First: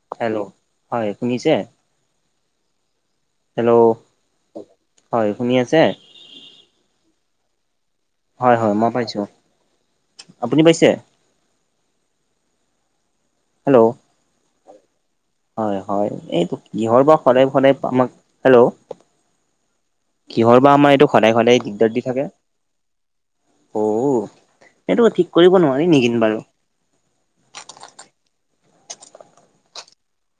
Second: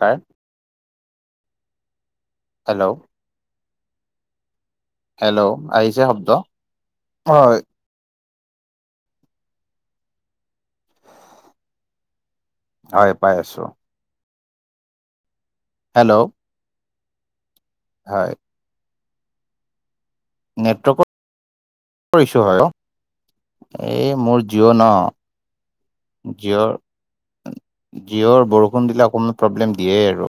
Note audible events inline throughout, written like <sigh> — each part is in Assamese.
কাৰ হেল্ল' হয় শুনিছে? হেল্ল' হেল্ল' হয় শুনি হেল্ল' আছে আহিছে শব্দ হয়। হয় হয় মই পাইছোঁ, আপুনি পাইছে? হয় পাই আছো। হেল্ল' হয় হয় হেল্ল' এইটো কিহৰ পৰা সদায় সদায় আমাক হয় হেল্ল' কিহৰ বা আমাৰ নেটৱৰ্কৰ এইটো সদায় সদায় দিগদাৰ দি থাকে। ইছ্যু হয় অ। অ এই মোৰ জিঅ' ন সেইটো ঠিক কৰিব নোৱাৰি নেকি বাৰু? যিঅৰ বৰষুণ দিলে অকমান প্ৰব্লেম দিয়ে আৰু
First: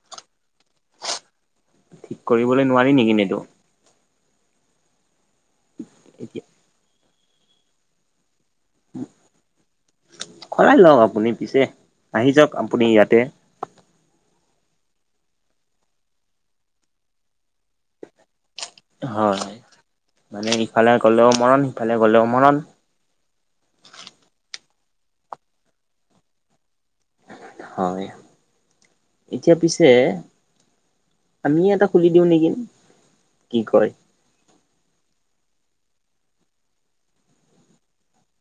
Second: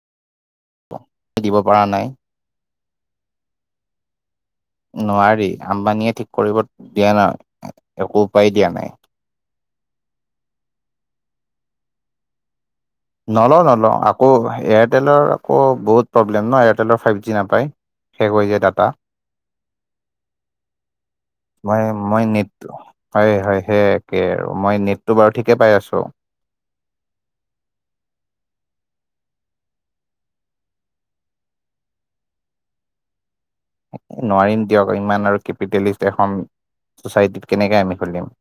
দিব পৰা নাই। ঠিক কৰিবলৈ নোৱাৰি নেকি এইটো। নোৱাৰি আম্বানীয়ে ঠিক এতিয়া কৰিব দিয়া নাই, একো উপায় দিয়া নাই। কৰাই লওক আপুনি পিছে, আহি যাওক আপুনি ইয়াতে। নলওঁ নলওঁ আকৌ এয়াৰটেলৰ আকৌ বহুত প্ৰব্লেম ন এয়াৰটেলৰ ফাইভ জি নাপায়। শেষ হৈ যায় তাত। হয় মানে ইফালে গ'লেও মৰণ মই সিফালে মই গ'লেও নেট মৰণ। হয় হয় সেই একে আৰু মই নেটটো বাৰু ঠিকে পাই আছো। হয়, এতিয়া পিছে আমি এটা খুলি দিওঁ নেকি কি কয়। নোৱাৰিম দিয়ক। ইমান আৰু কেপিটেলিষ্ট এখন চচাইটিত কেনেকে আমি খোলিম।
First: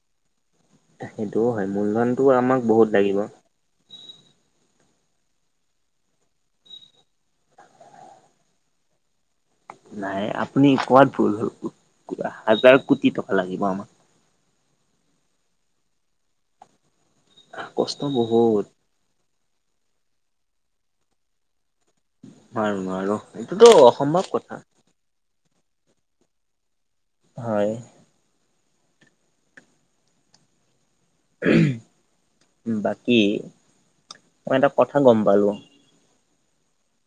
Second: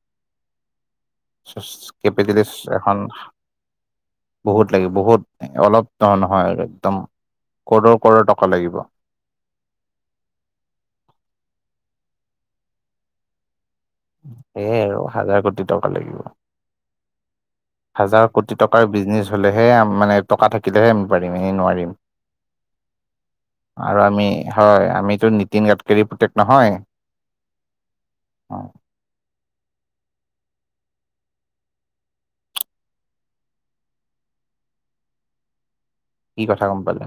সেইটোও হয় মূলধনটো কেপিটেলিষ্ট আমাক বহুত এখন লাগিব বহুত লাগে বহুত অলপ নহয় আৰু একদম কৰ'ৰ ক'ৰৌৰ টকা লাগিব। নাই আপুনি কোৱাত ভুল হাজাৰ কোটি টকা লাগিব আমাক। হেইয়ে আৰু হাজাৰ কোটি টকা লাগিব কষ্ট হাজাৰ কোটি বহুত টকাৰ বিজনেছ হলেহে মানে টকা থাকিলেহে আমি পাৰিম, এনেই নোৱাৰিম। নোৱাৰো নোৱাৰো এইটোতো আৰু অসম্ভৱ আমি কথা। হয় আমিতো নীতিন গাডকাৰী পুতেক নহয়। হয়। অ বাকী মই এটা কথা গম পালো। কি কথা গম পালে?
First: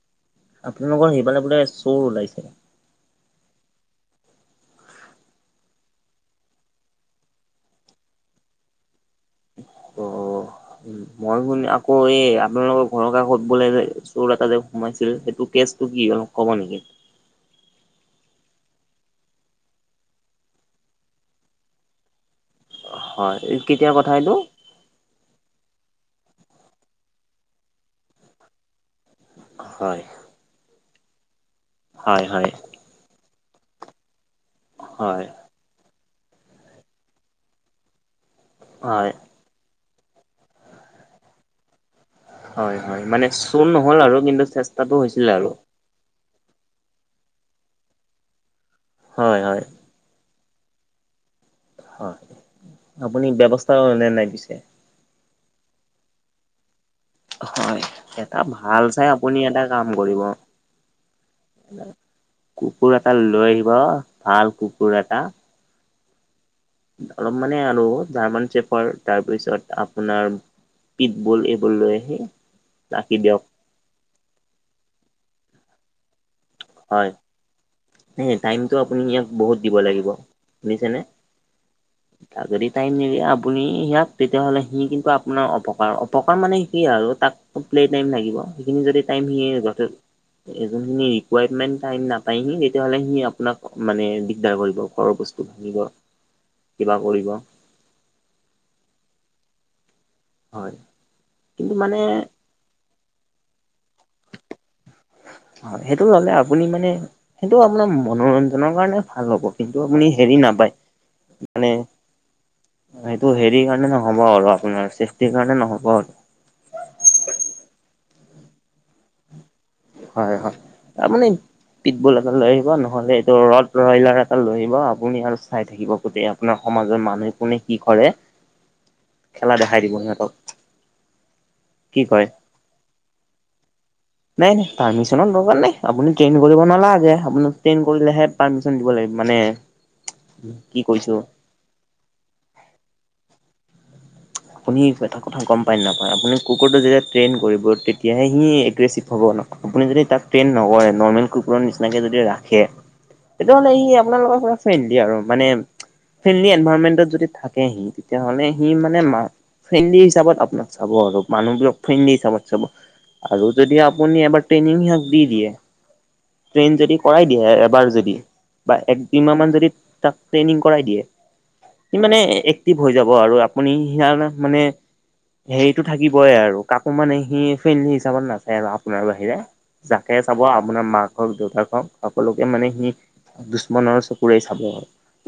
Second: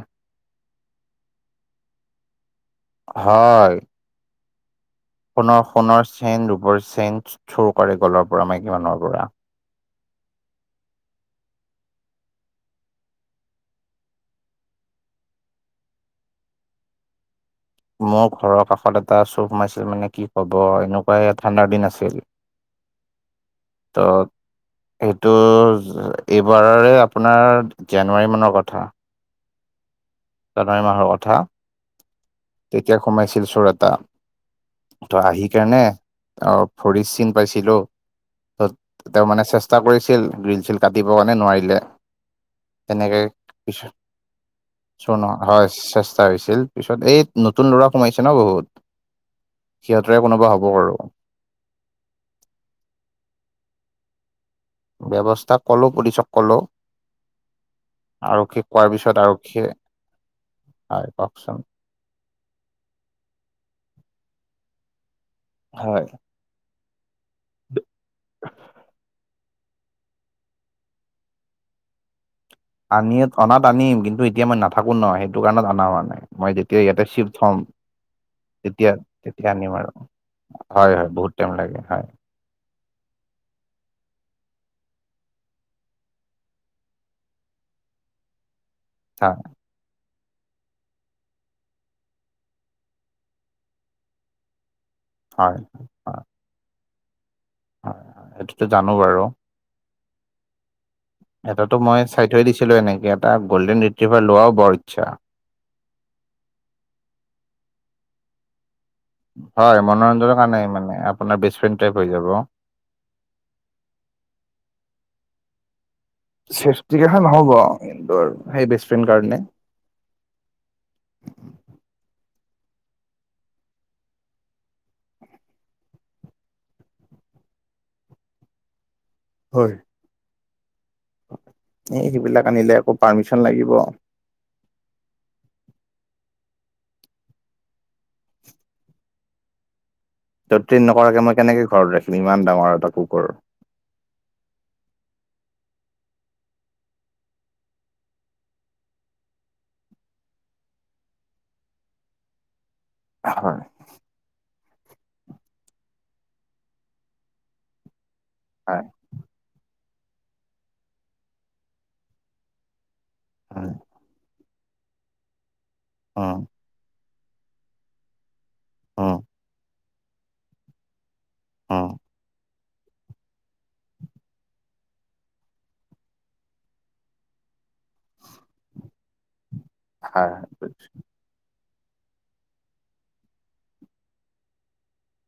আপোনালোকৰ সেইফালে বোলে চোৰ ওলাইছে। হয়। সোণৰ সোণৰ চেন ৰূপৰ চেন চুৰ কৰে গলৰ পৰা মাইকী মানুহৰ পৰা। অ অ। উ মই শুন আকৌ এই আপোনালোকৰ ঘৰৰ কাষত বোলে যে, চোৰ এটা যে সোমাইছিল সেইটো কেচটো কি হল? ক'ব নেকি? মোৰ ঘৰৰ কাষত এটা চুৰ হোমাইছিল মানে কি ক'ব এনেকুৱা এ ঠাণ্ডাৰ দিন আছিল। হয়, কেতিয়াৰ ত' কথা এইটো? সেইটো এইবাৰৰে আপোনাৰ জানুৱাৰী মানৰ কথা। হয়। জানুৱাৰী মাহৰ কথা। হয় হয়। তেতিয়া সোমাইছিল চোৰ এটা ত হয় আহি। সকাৰণে অ ভৰিত চিন পাইছিলো হয় তেওঁ মানে- চেষ্টা কৰিছিল গ্ৰীল চিল কাটিবৰ কাৰণে নোৱাৰিলে। হয় হয় তেনেকে মানে চুৰ পিছত নহল আৰু কিন্তু চেষ্টা চোৰ নহয় হয় চেষ্টা হৈছিল পিছত এই নতুন ল'ৰা সোমাইছে ন বহুত হয় হয়। সিহঁতেৰ কোনোবা হ'ব বাৰু হয় আপুনি ব্যৱস্থা নে নাই পিছে। ব্যৱস্থা কলো পছিক কলো হয় এটা আৰক্ষীক ভাল কোৱাৰ চাই পিছত আপুনি এটা আৰক্ষীয়ে কাম কৰিব। হয় কওকচোন। কুকুৰ এটা লৈ আহিব ভাল কুকুৰ এটা হয়। অলপ মানে আৰু জাৰ্মান চেপৰ তাৰপিছত আপোনাৰ পিত বল এইবোৰ লৈ আহি। ৰাখি আনিম দিয়ক অনাত আনিম কিন্তু এতিয়া মই নাথাকো ন সেইটো কাৰণত অনা হোৱা নাই মই যেতিয়া ইয়াতে হয়। চিফ্ট থম টাইমটো তেতিয়া আপুনি ইয়াক তেতিয়া বহুত আনিম দিব আৰু লাগিব। হয় হয় বহুত টাইম লাগে হয়। তাক যদি টাইম নিদিয়ে আপুনি সিয়াক তেতিয়াহ'লে সি কিন্তু আপোনাৰ অপকাৰ অপকাৰ মানে কি আৰু তাক প্লে টাইম লাগিব সেইখিনি যদি টাইম হয় হে জটিল এজনী ৰিকুৱাৰমেন্ট টাইম নাপায় সি। তেতিয়াহলে সি আপোনাক মানে দিগদাৰ কৰিব ঘৰ বস্তু হয় ভাঙিব হয় হয় কিবা কৰিব। হয় এইটোতো জানো। বাৰু হয়। কিন্তু এটাটো মানে মই চাই থৈ দিছিলো এনেকে এটা গ'ল্ডেন ৰিট্ৰিভাৰ লোৱাও বৰ ইচ্ছা। হয় সেইটো ললে আপুনি মানে সেইটো আপোনাৰ মনোৰঞ্জনৰ কাৰণে- ভাল হ'ব হয় কিন্তু আপুনি মনোৰঞ্জনৰ হেৰি কাৰণে নাপায় মানে আপোনাৰ বেষ্ট মানে। ফ্ৰেণ্ড টাইপ হৈ যাব সেইটো হেৰি কাৰণে নহব আৰু আপোনাৰ চেফটিৰ কাৰণে নহব। আৰু- চেপটি জেগা নহ'ব আৰু কিন্তু আৰু সেই বেষ্ট ফ্ৰেণ্ড কাৰণে- হয় হয় তাৰমানে। পিটবল এটা লৈ আহিব নহ'লে এইটো ৰদ ৰয়লাৰ এটা লৈ আহিব আপুনি আৰু চাই থাকিব। গোটেই আৰু আপোনাৰ সমাজৰ মানুহে কোনে কি কৰে খেলা হয় দেখাই দিব সিহঁতক- কি এই কয় সেইবিলাক আনিলে আকৌ পাৰ্মিচন লাগিব। নাই নাই পাৰ্মিচনৰ দৰকাৰ নাই আপুনি ট্ৰেইন কৰিব নালাগে আপুনি ট্ৰেইন কৰিলেহে পাৰ্মিচন দিব লাগিব মানে। ত কি ট্ৰেইন কৈছো নকৰাকে মই কেনেকে ঘৰত ৰাখিম ইমান ডাঙৰ এটা কুকৰ- আপুনি এটা কথা গম পায়নে নাপায় আপুনি কুকৰটো যেতিয়া ট্ৰেইন কৰিব তেতিয়াহে সি এগ্ৰেছিভ হ'ব ন আপুনি যদি তাক ট্ৰেইন নকৰে নৰ্মেল কুকুৰৰ নিচিনাকে যদি ৰাখে। সেইটো হয় হ'লে সি আপোনালোকৰ ঘৰত ফ্ৰেণ্ডলি আৰু মানে ফ্ৰেণ্ডলি এনভাইৰনমেন্টত যদি থাকে সি তেতিয়াহ'লে সি হয় মানে। <unintelligible> ফ্ৰেণ্ডলি হিচাপত আপোনাক চাব আৰু মানুহবোৰক ফ্ৰেণ্ডলি হিচাপত চাব আৰু হয়। যদি আপুনি এবাৰ ট্ৰেইনিং সিসতি দিয়ে। অ ট্ৰেইন যদি কৰাই দিয়ে। এবাৰ যদি বা এক উম, দুইমাহমান যদি তাক ট্ৰেইনিং কৰাই দিয়ে। উম, সি মানে এক্টিভ হৈ যাব আৰু আপুনি সি মানে, হেৰিটো থাকিবই আৰু কাকো মানে সি ফ্ৰেইণ্ডলি হিচাপত নাচায় আৰু আপোনাৰ বাহিৰে। জাকে হয়, চাব হয়, বুজিছো। আপোনাৰ মাক। হওঁক দেউতাক হওঁক সকলোকে মানে সি দুশ্মনৰ চকুৰে চাব।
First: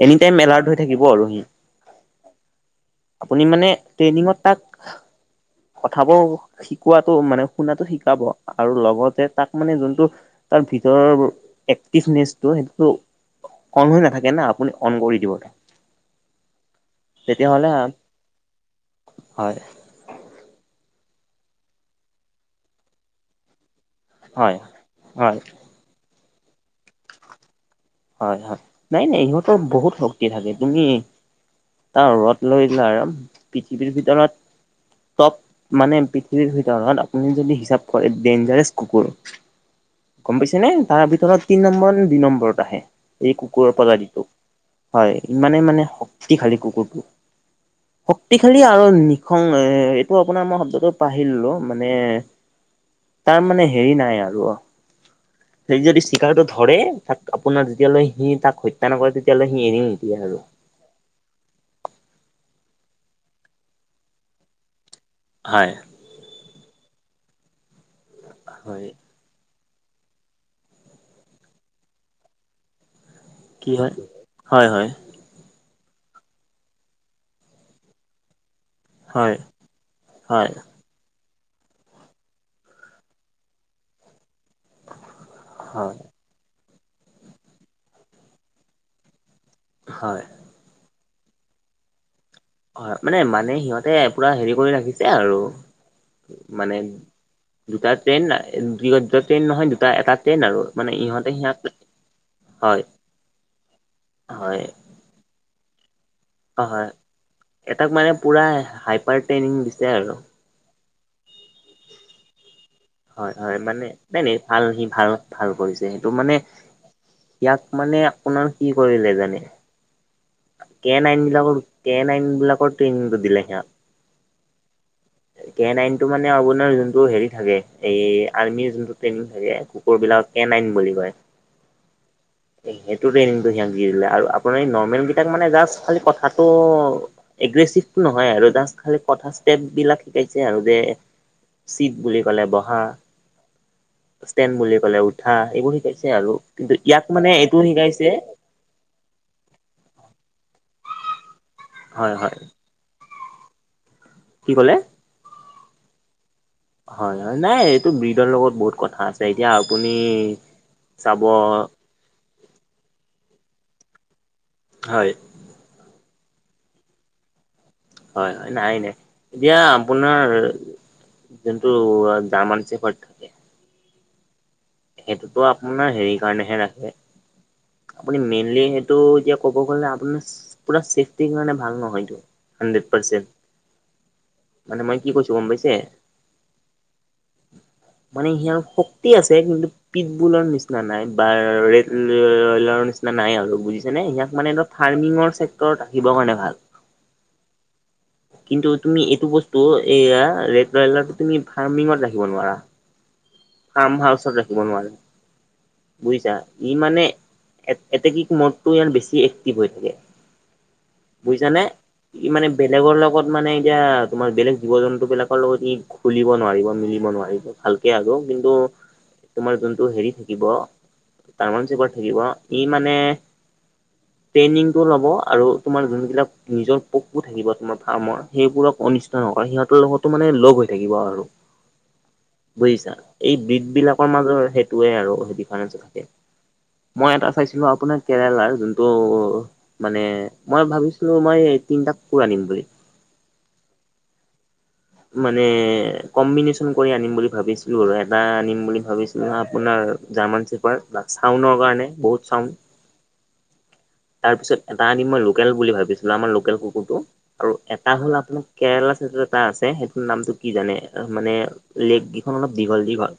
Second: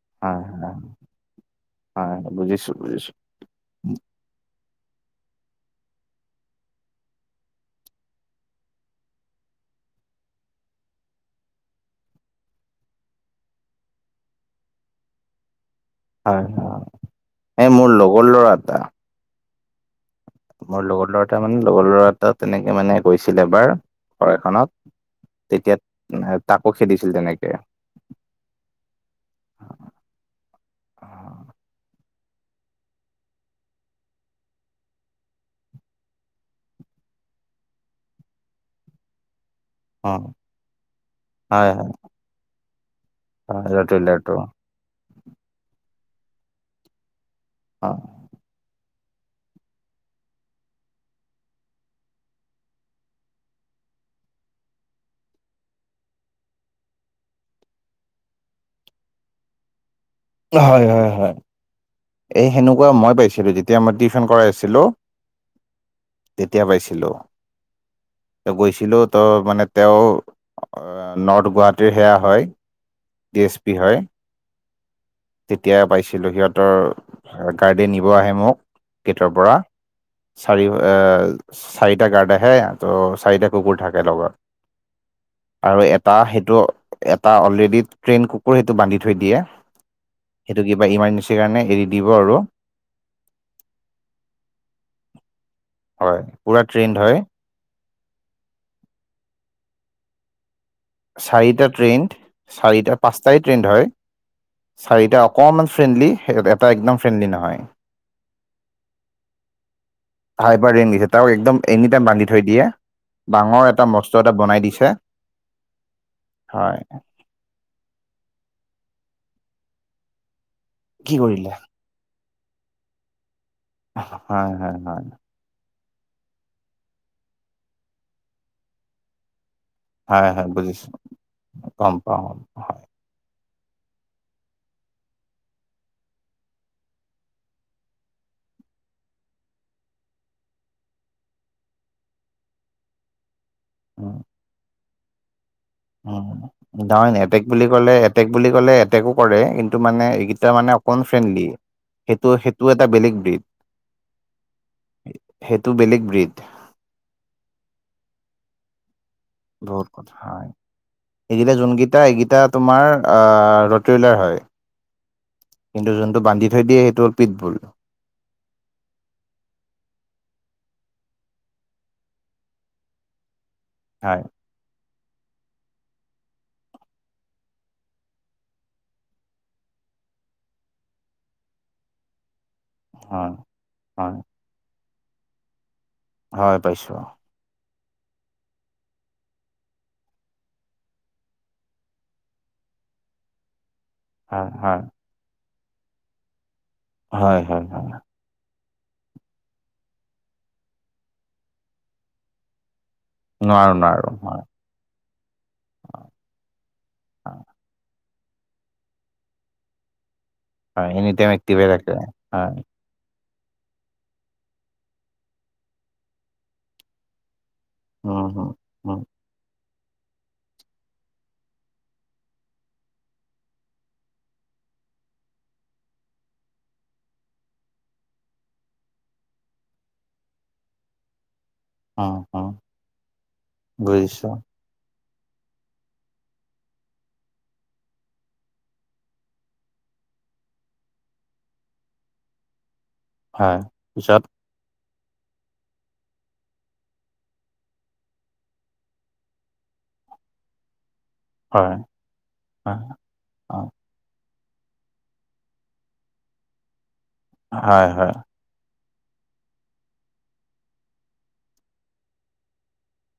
এনি টাইম হয় এলাৰ্ট হয় হৈ থাকিব আৰু সি হয় বুজিছো বুজিছো। আপুনি মানে ট্ৰেইনিঙত তাক কথাবোৰ। শিকোৱাটো মানে শুনাটো শিকাব আৰু লগতে তাক মানে যোনটো, তাৰ ভিতৰ এক্টিভনেচটো সেইটো। অন হৈ নাথাকে না আপুনি অন কৰি দিব। হয় হয় তেতিয়াহ'লে এই মোৰ লগৰ ল'ৰা এটা। হয়। মোৰ লগৰ ল'ৰা এটা মানে লগৰ ল'ৰা এটা তেনেকে মানে কৈছিল এবাৰ। ঘৰ হয় হয় এখনত তেতিয়া তাকো খেদিছিল তেনেকে। হয় হয় নাই নাই ইহঁতৰ বহুত শক্তি থাকে তুমি। অ', তাৰ <unintelligible> আৰু পৃথিৱীৰ ভিতৰত টপ, মানে পৃথিৱীৰ ভিতৰত আপুনি যদি হিচাপ কৰে ডেঞ্জাৰেছ কুকুৰ। গম পাইছে নে তাৰ ভিতৰত তিনি হয়, হয়, নম্বৰ দুই নম্বৰত আহে এই হয়, কুকুৰৰ প্ৰজাতিটো। ৰতইলাৰটো হয় ইমানেই মানে শক্তিশালী কুকুৰটো। অ, শক্তিশালী আৰু নিশং এ এইটো আপোনাৰ মই শব্দটো পাহৰিলো মানে তাৰ মানে হেৰি নাই আৰু অ, সেই যদি শিকাৰটো ধৰে তাত আপোনাৰ, তেতিয়ালৈকে সি তাক হত্যা নকৰে তেতিয়ালৈলে সি এৰিয়ে নিদিয়ে আৰু হয় হয় হয়। এই সেনেকুৱা মই পাইছিলো যেতিয়া মই টিউশন কৰাই আছিলো। হয়। তেতিয়া পাইছিলো হয় গৈছিলো। ত' মানে তেওঁ নৰ্থ গুৱাহাটীৰ সেয়া হয়। ডি কি হয় হয় হয়। তেতিয়া পাইছিলোঁ সিহঁতৰ গাৰ্ডে নিব আহে মোক। গেটৰ হয় পৰা হয় চাৰি এ চাৰিটা গাৰ্ড আহে ত' চাৰিটা কুকুৰ থাকে লগত। আৰু হয় এটা সেইটো এটা অলৰেডি ট্ৰেইন কুকুৰ সেইটো বান্ধি থৈ দিয়ে। হয়। সেইটো কিবা ইমাৰ্জেঞ্চিৰ কাৰণে এৰি দিব আৰু হয় মানে মানে সিহঁতে পুৰা হেৰি কৰি ৰাখিছে আৰু হয় পুৰা মানে ট্ৰেইনড হয় দুটা ট্ৰেইন দুই দুটা ট্ৰেইন নহয় দুটা এটা ট্ৰেইন আৰু মানে ইহঁতে সিয়াক চাৰিটা ট্ৰেইণ্ড হয় চাৰিটা পাঁচটাই ট্ৰেইণ্ড হয়। হয় চাৰীটা অকণমান ফ্ৰেণ্ডলি এটা একদম ফ্ৰেণ্ডলি নহয়। তাক মানে পুৰা হাইপাৰ ট্ৰেইনিং দিছে আৰু হাইপাৰ ৰে দিছে তাক একদম এনি টাইম বান্ধি থৈ দিয়ে। হয় হয় ডাঙৰ এটা মানে মস্ত নাই এটা নাই বনাই ভাল সি দিছে ভাল ভাল কৰিছে সেইটো মানে। হয় ইয়াক মানে আপোনাৰ কি কৰিলে জানে। কে কি নাইন কৰিলে বিলাকৰ কে নাইন বিলাকৰ ট্ৰেইনিংটো দিলে সিহত, হয় হয় হয়। কে নাইনটো মানে আপোনাৰ যোনটো হেৰি থাকে এই আৰ্মিৰ যোনটো ট্ৰেইনিং থাকে কোৰ বিলাকক হয়, কে হয়, নাইন বুজিছো বুলি কয় গম পাওঁ হয়, সে টুডেণ্টটো সিহঁতক দি দিলে আৰু আপোনাৰ নৰ্মেল কেইটাক মানে জাষ্ট খালি কথাটো এগ্ৰেচিভটো নহয় আৰু জাষ্ট খালি কথা ষ্টেপবিলাক শিকাইছে আৰু যে চিট বুলি ক'লে বহা উম, ষ্টেণ্ড বুলি কলে উঠা এইবোৰ শিকাইছে উম। আৰু কিন্তু নহয় ইয়াক মানে এটেক এইটোও বুলি ক'লে শিকাইছে এটেক বুলি কলে এটেকো কৰে কিন্তু মানে এইকেইটা মানে অকন ফ্ৰেণ্ডলি হয় সেইটো হয় সে টো এটা বেলেগ দেট কি ক'লে সেইটো বেলেগ ব্ৰীদ হয় হয় নাই এইটো ব্ৰীডৰ লগত বহুত কথা আছে এতিয়া বহুত আপুনি চাব টা এইকেইটা তোমাৰ অ ৰতইলাৰ হয় হয় কিন্তু যোনটো বান্ধি থৈ দিয়ে সেইটো হল পিতবুল হয় হয় নাই নাই এতিয়া আপোনাৰ যোনটো দামান চেপত হয় সেইটোতো আপোনাৰ হেৰি কাৰণেহে ৰাখে আপুনি মেইনলি সেইটো এতিয়া ক'ব গ'লে আপোনাৰ পুৰা চেফটিৰ কাৰণে ভাল নহয়তো হানড্ৰেড হয়, পাৰ্চেট হয়, মানে মই কি কৈছো গম পাইছে হয় পাইছো মানে সিয়াৰ শক্তি আছে কিন্তু পিটবুলৰ নিচিনা নাই বা ৰেলৰ নিচিনা নাই আৰু বুজি যেনে ইয়াক হয়, মানে এটা হয়, ফাৰ্মিঙৰ চেক্টৰত ৰাখিবৰ কাৰণে ভাল হয় হয় হয় কিন্তু তুমি এইটো বস্তু এইয়া ৰেড ৰয়লাৰটো তুমি ফাৰ্মিঙত ৰাখিব নোৱাৰা নোৱাৰো ফাৰ্ম নোৱাৰো হাউচত হয়। ৰাখিব নোৱাৰে হয়, বুজিছা ই মানে হয়, এটকীক মদতো ইয়াৰ বেছি এক্টিভ হৈ থাকে হয়। এনি টাইম বুজিছানে এক্টিভে থাকে ই মানে হয়, বেলেগৰ লগত মানে এতিয়া তোমাৰ বেলেগ জীৱ জন্তু বিলাকৰ লগত ই খুলিব নোৱাৰিব মিলিব নোৱাৰিব হালকে আগ উম, উম, কিন্তু উম, তোমাৰ যোনটো হেৰি থাকিব ডাইমন চেপৰ থাকিব ই মানে ট্ৰেইনিংটো ল'ব আৰু তোমাৰ যোনবিলাক নিজৰ পোকবোৰ থাকিব তোমাৰ ফাৰ্মৰ সেইবোৰক অনিষ্ট অ সিহঁতৰ লগতো মানে লগ হৈ থাকিব আৰু উম, উম, বুজিছা এই বিড বিলাকৰ বুজিছো। মাজৰ সেইটোয়ে আৰু ডিফাৰেঞ্চ থাকে মই এটা চাইছিলো আপোনাৰ কেৰেলাৰ যোনটো মানে মই ভাবিছিলো মই তিনটা কুকুৰ আনিম বুলি হয় পিছত মানে কম্বিনেচন কৰি আনিম বুলি ভাবিছিলো আৰু এটা আনিম বুলি ভাবিছিলো আপোনাৰ জাৰ্মান চিপাৰ চাউণ্ডৰ হয়, কাৰণে বহুত চাউণ্ড হয়, হয়, তাৰপিছত এটা আনিম মই লোকেল বুলি ভাবিছিলো আমাৰ লোকেল কুকুৰটো আৰু হয়, এটা হয়, হ'ল আপোনাৰ কেৰেলা চাইতৰ এটা আ ছে সেইটো নামটো কি জানে মানে লেক কেইখন অলপ দীঘল দীঘল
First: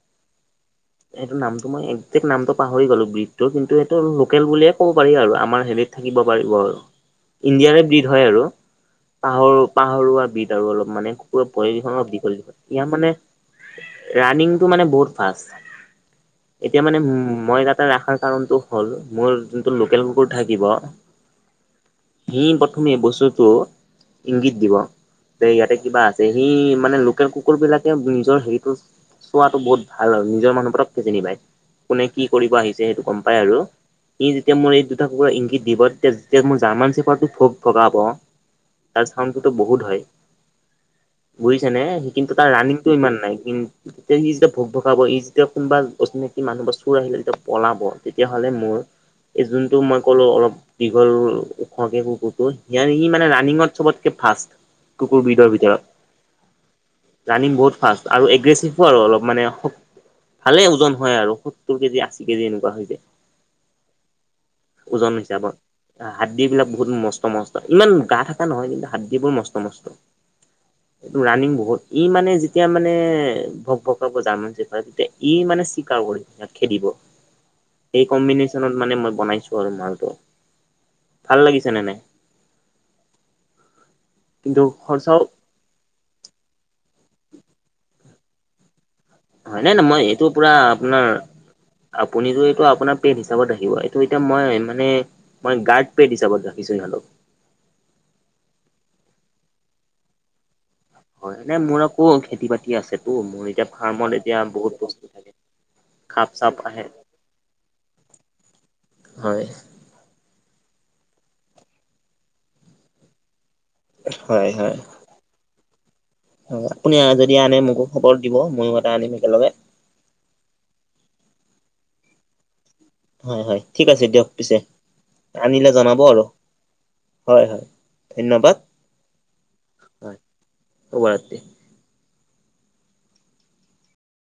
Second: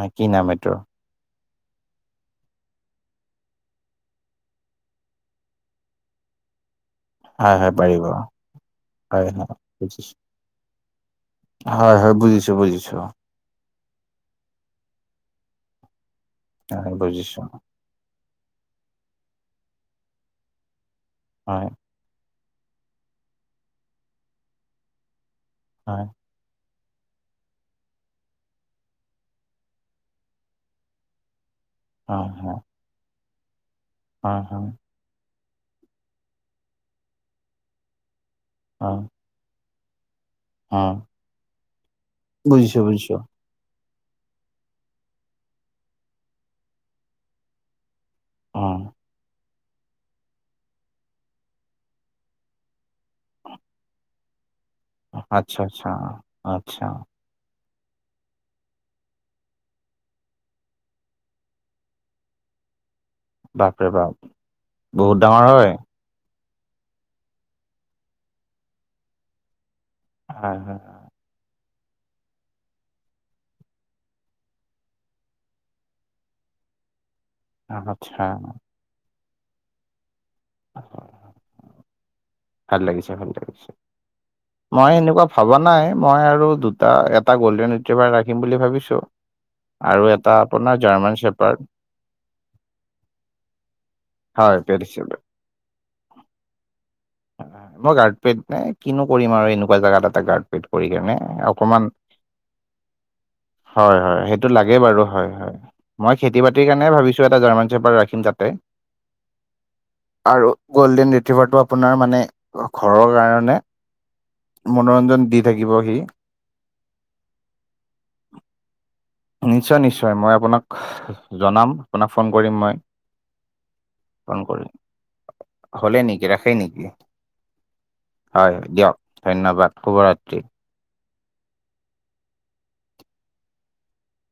অ কি নাম এইটোৰ সেইটো নামটো মই একজেক্ট নামটো পাহৰি গ'লো ব্ৰিডটোৰ কিন্তু এইটো লোকেল বুলিয়ে ক'ব পাৰি আৰু আমাৰ হেৰিত থাকিব পাৰিব আৰু হয়, হয়, ইণ্ডিয়াৰে পাৰিব। বিদ হয় আৰু হয়, হয়, পাহৰ বুজিছো। পাহৰুৱা বিদ আৰু অলপ মানে কুকুৰৰ হয়, ভৰিগিখন অলপ হয়, দীঘল বুজিছো, দীঘল ইয়াৰ বুজিছো। মানে ৰানিংটো মানে বহুত ফাষ্ট হয়, এতিয়া হয়, মানে বুজিছো। মই তাত টা ৰাখাৰ কাৰণটো হ'ল মোৰ যোনটো লোকেল কুকুৰ থাকিব হয় সি প্ৰথমে বস্তুটো ইংগিত দিব যে ইয়াতে কিবা হয়, আছে সেই মানে লোকেল কুকুৰ বিলাকে নিজৰ হেৰিটো চোৱাটো বহুত ভাল আৰু নিজৰ মানুহবোৰক এ চিনি পায় কোনে কি হয়, কৰিব হয়, আহিছে সেইটো গম পাই আৰু ই হয়, যেতিয়া হয়, মোৰ এই তা কুকুৰে ইংগিত দিব তেতিয়া মোৰ জাৰ্মান চেফাৰ টো ঠগ ঠগাব তাছত ফামটোত বহুত হয় অ বুজিছে নে সি কিন্তু তাৰ ৰানিংটো ইমান নাই কিন্ত তেতিয়া সি যেতিয়া ভোক ভকাব ই যেতিয়া কোনবা অচিনাকি মানুহ বা চোৰ আহিলে যেতিয়া পলাব তেতিয়াহ'লে মোৰ অ', এই যোনটো মই ক'লো অলপ দীঘল ও ওখকে কুকুৰটো সিআ সি মানে ৰাণিঙত চবতকে ফাষ্ট কুকুৰবিদৰ আচ্ছা, আচ্ছা, আচ্ছা, ভিতৰত ৰানিং বহুত ফাষ্ট আৰু এগ্ৰেচিভো আৰু অলপ মানে ভালে ওজন হয় আৰু সত্তৰ কেজি আশী কেজি এনেকুৱা হৈ যায় বাপৰে বাপ বহুত ডাঙৰ হয় হাড়দিবিলাক বহুত মস্ত মস্ত ইমান গা থকা নহয় কিন্তু হাড়দিবোৰ মস্ত মস্ত হয় হয় হয় এইটো ৰাণিং বহুত ই মানে যেতিয়া মানে ভক ভকাব যাম যেপাৰটোতে ই মানে চিকাও কৰে তাক খেদিব এই আচ্ছা। কম্বিনেশ্যনত মানে মই বনাইছো আৰু মালটো অ হঅ ভাল লাগিছেনে নাই ভাল লাগিছে ভাল লাগিছে কিন্তু মই খৰচাও এনেকুৱা ভবা নাই মই আৰু দুটা এটা গল্ডেন ইউট্ৰভাৰ ৰাখিম বুলি ভাবিছোঁ হয় নাই নাই মই এইটো পুৰা আপোনাৰ চেপাৰ্ড। আপুনি যে এইটো আপোনাৰ পেড হিচাপত ৰাখিব এইটো এতিয়া হয় মই পেড মানে হিচাপে। মই গাৰ্ড পেড হিচাপত ৰাখিছো সিহতক মই গাৰ্ডপেড নে কিনো কৰিম আৰু এনেকুৱা জাগা এটাত গাৰ্ড সেটো কৰি কিনে হয় নে মোৰ অকমান আকৌ খেতি বাতি আছেতো মোৰ এতিয়া হয় ফাৰ্মত হয় এতিয়া সেইটো বহুত লাগে বস্তু বাৰু হয় থাকে হয় মই খাপ খেতি চাপ বাতিৰ আহে কাৰণে ভাবিছো এটা জাৰ্মান চেফাৰ ৰাখিম তাতে হয় আৰু গ'ল্ডেন ৰিথিভাৰটো আপোনাৰ মানে ঘৰৰ কাৰণে হয় হয় মনোৰঞ্জন দি থাকিব সি হয় আপুনি যদি আনে মোকো খবৰ দিব ময়ো এটা আনিম একেলগে নিশ্চয় নিশ্চয় মই আপোনাক জনাম আপোনাক ফ'ন কৰিম মই হয় হয় ঠিক আছে দিয়ক ফোন পিছে কৰিম। আনিলে হ'লে জনাব আৰু নেকি ৰাখে নেকি হয় হয় ধন্যবাদ হয় দিয়ক ধন্যবাদ শুভৰাত্ৰি শুভৰাত্ৰী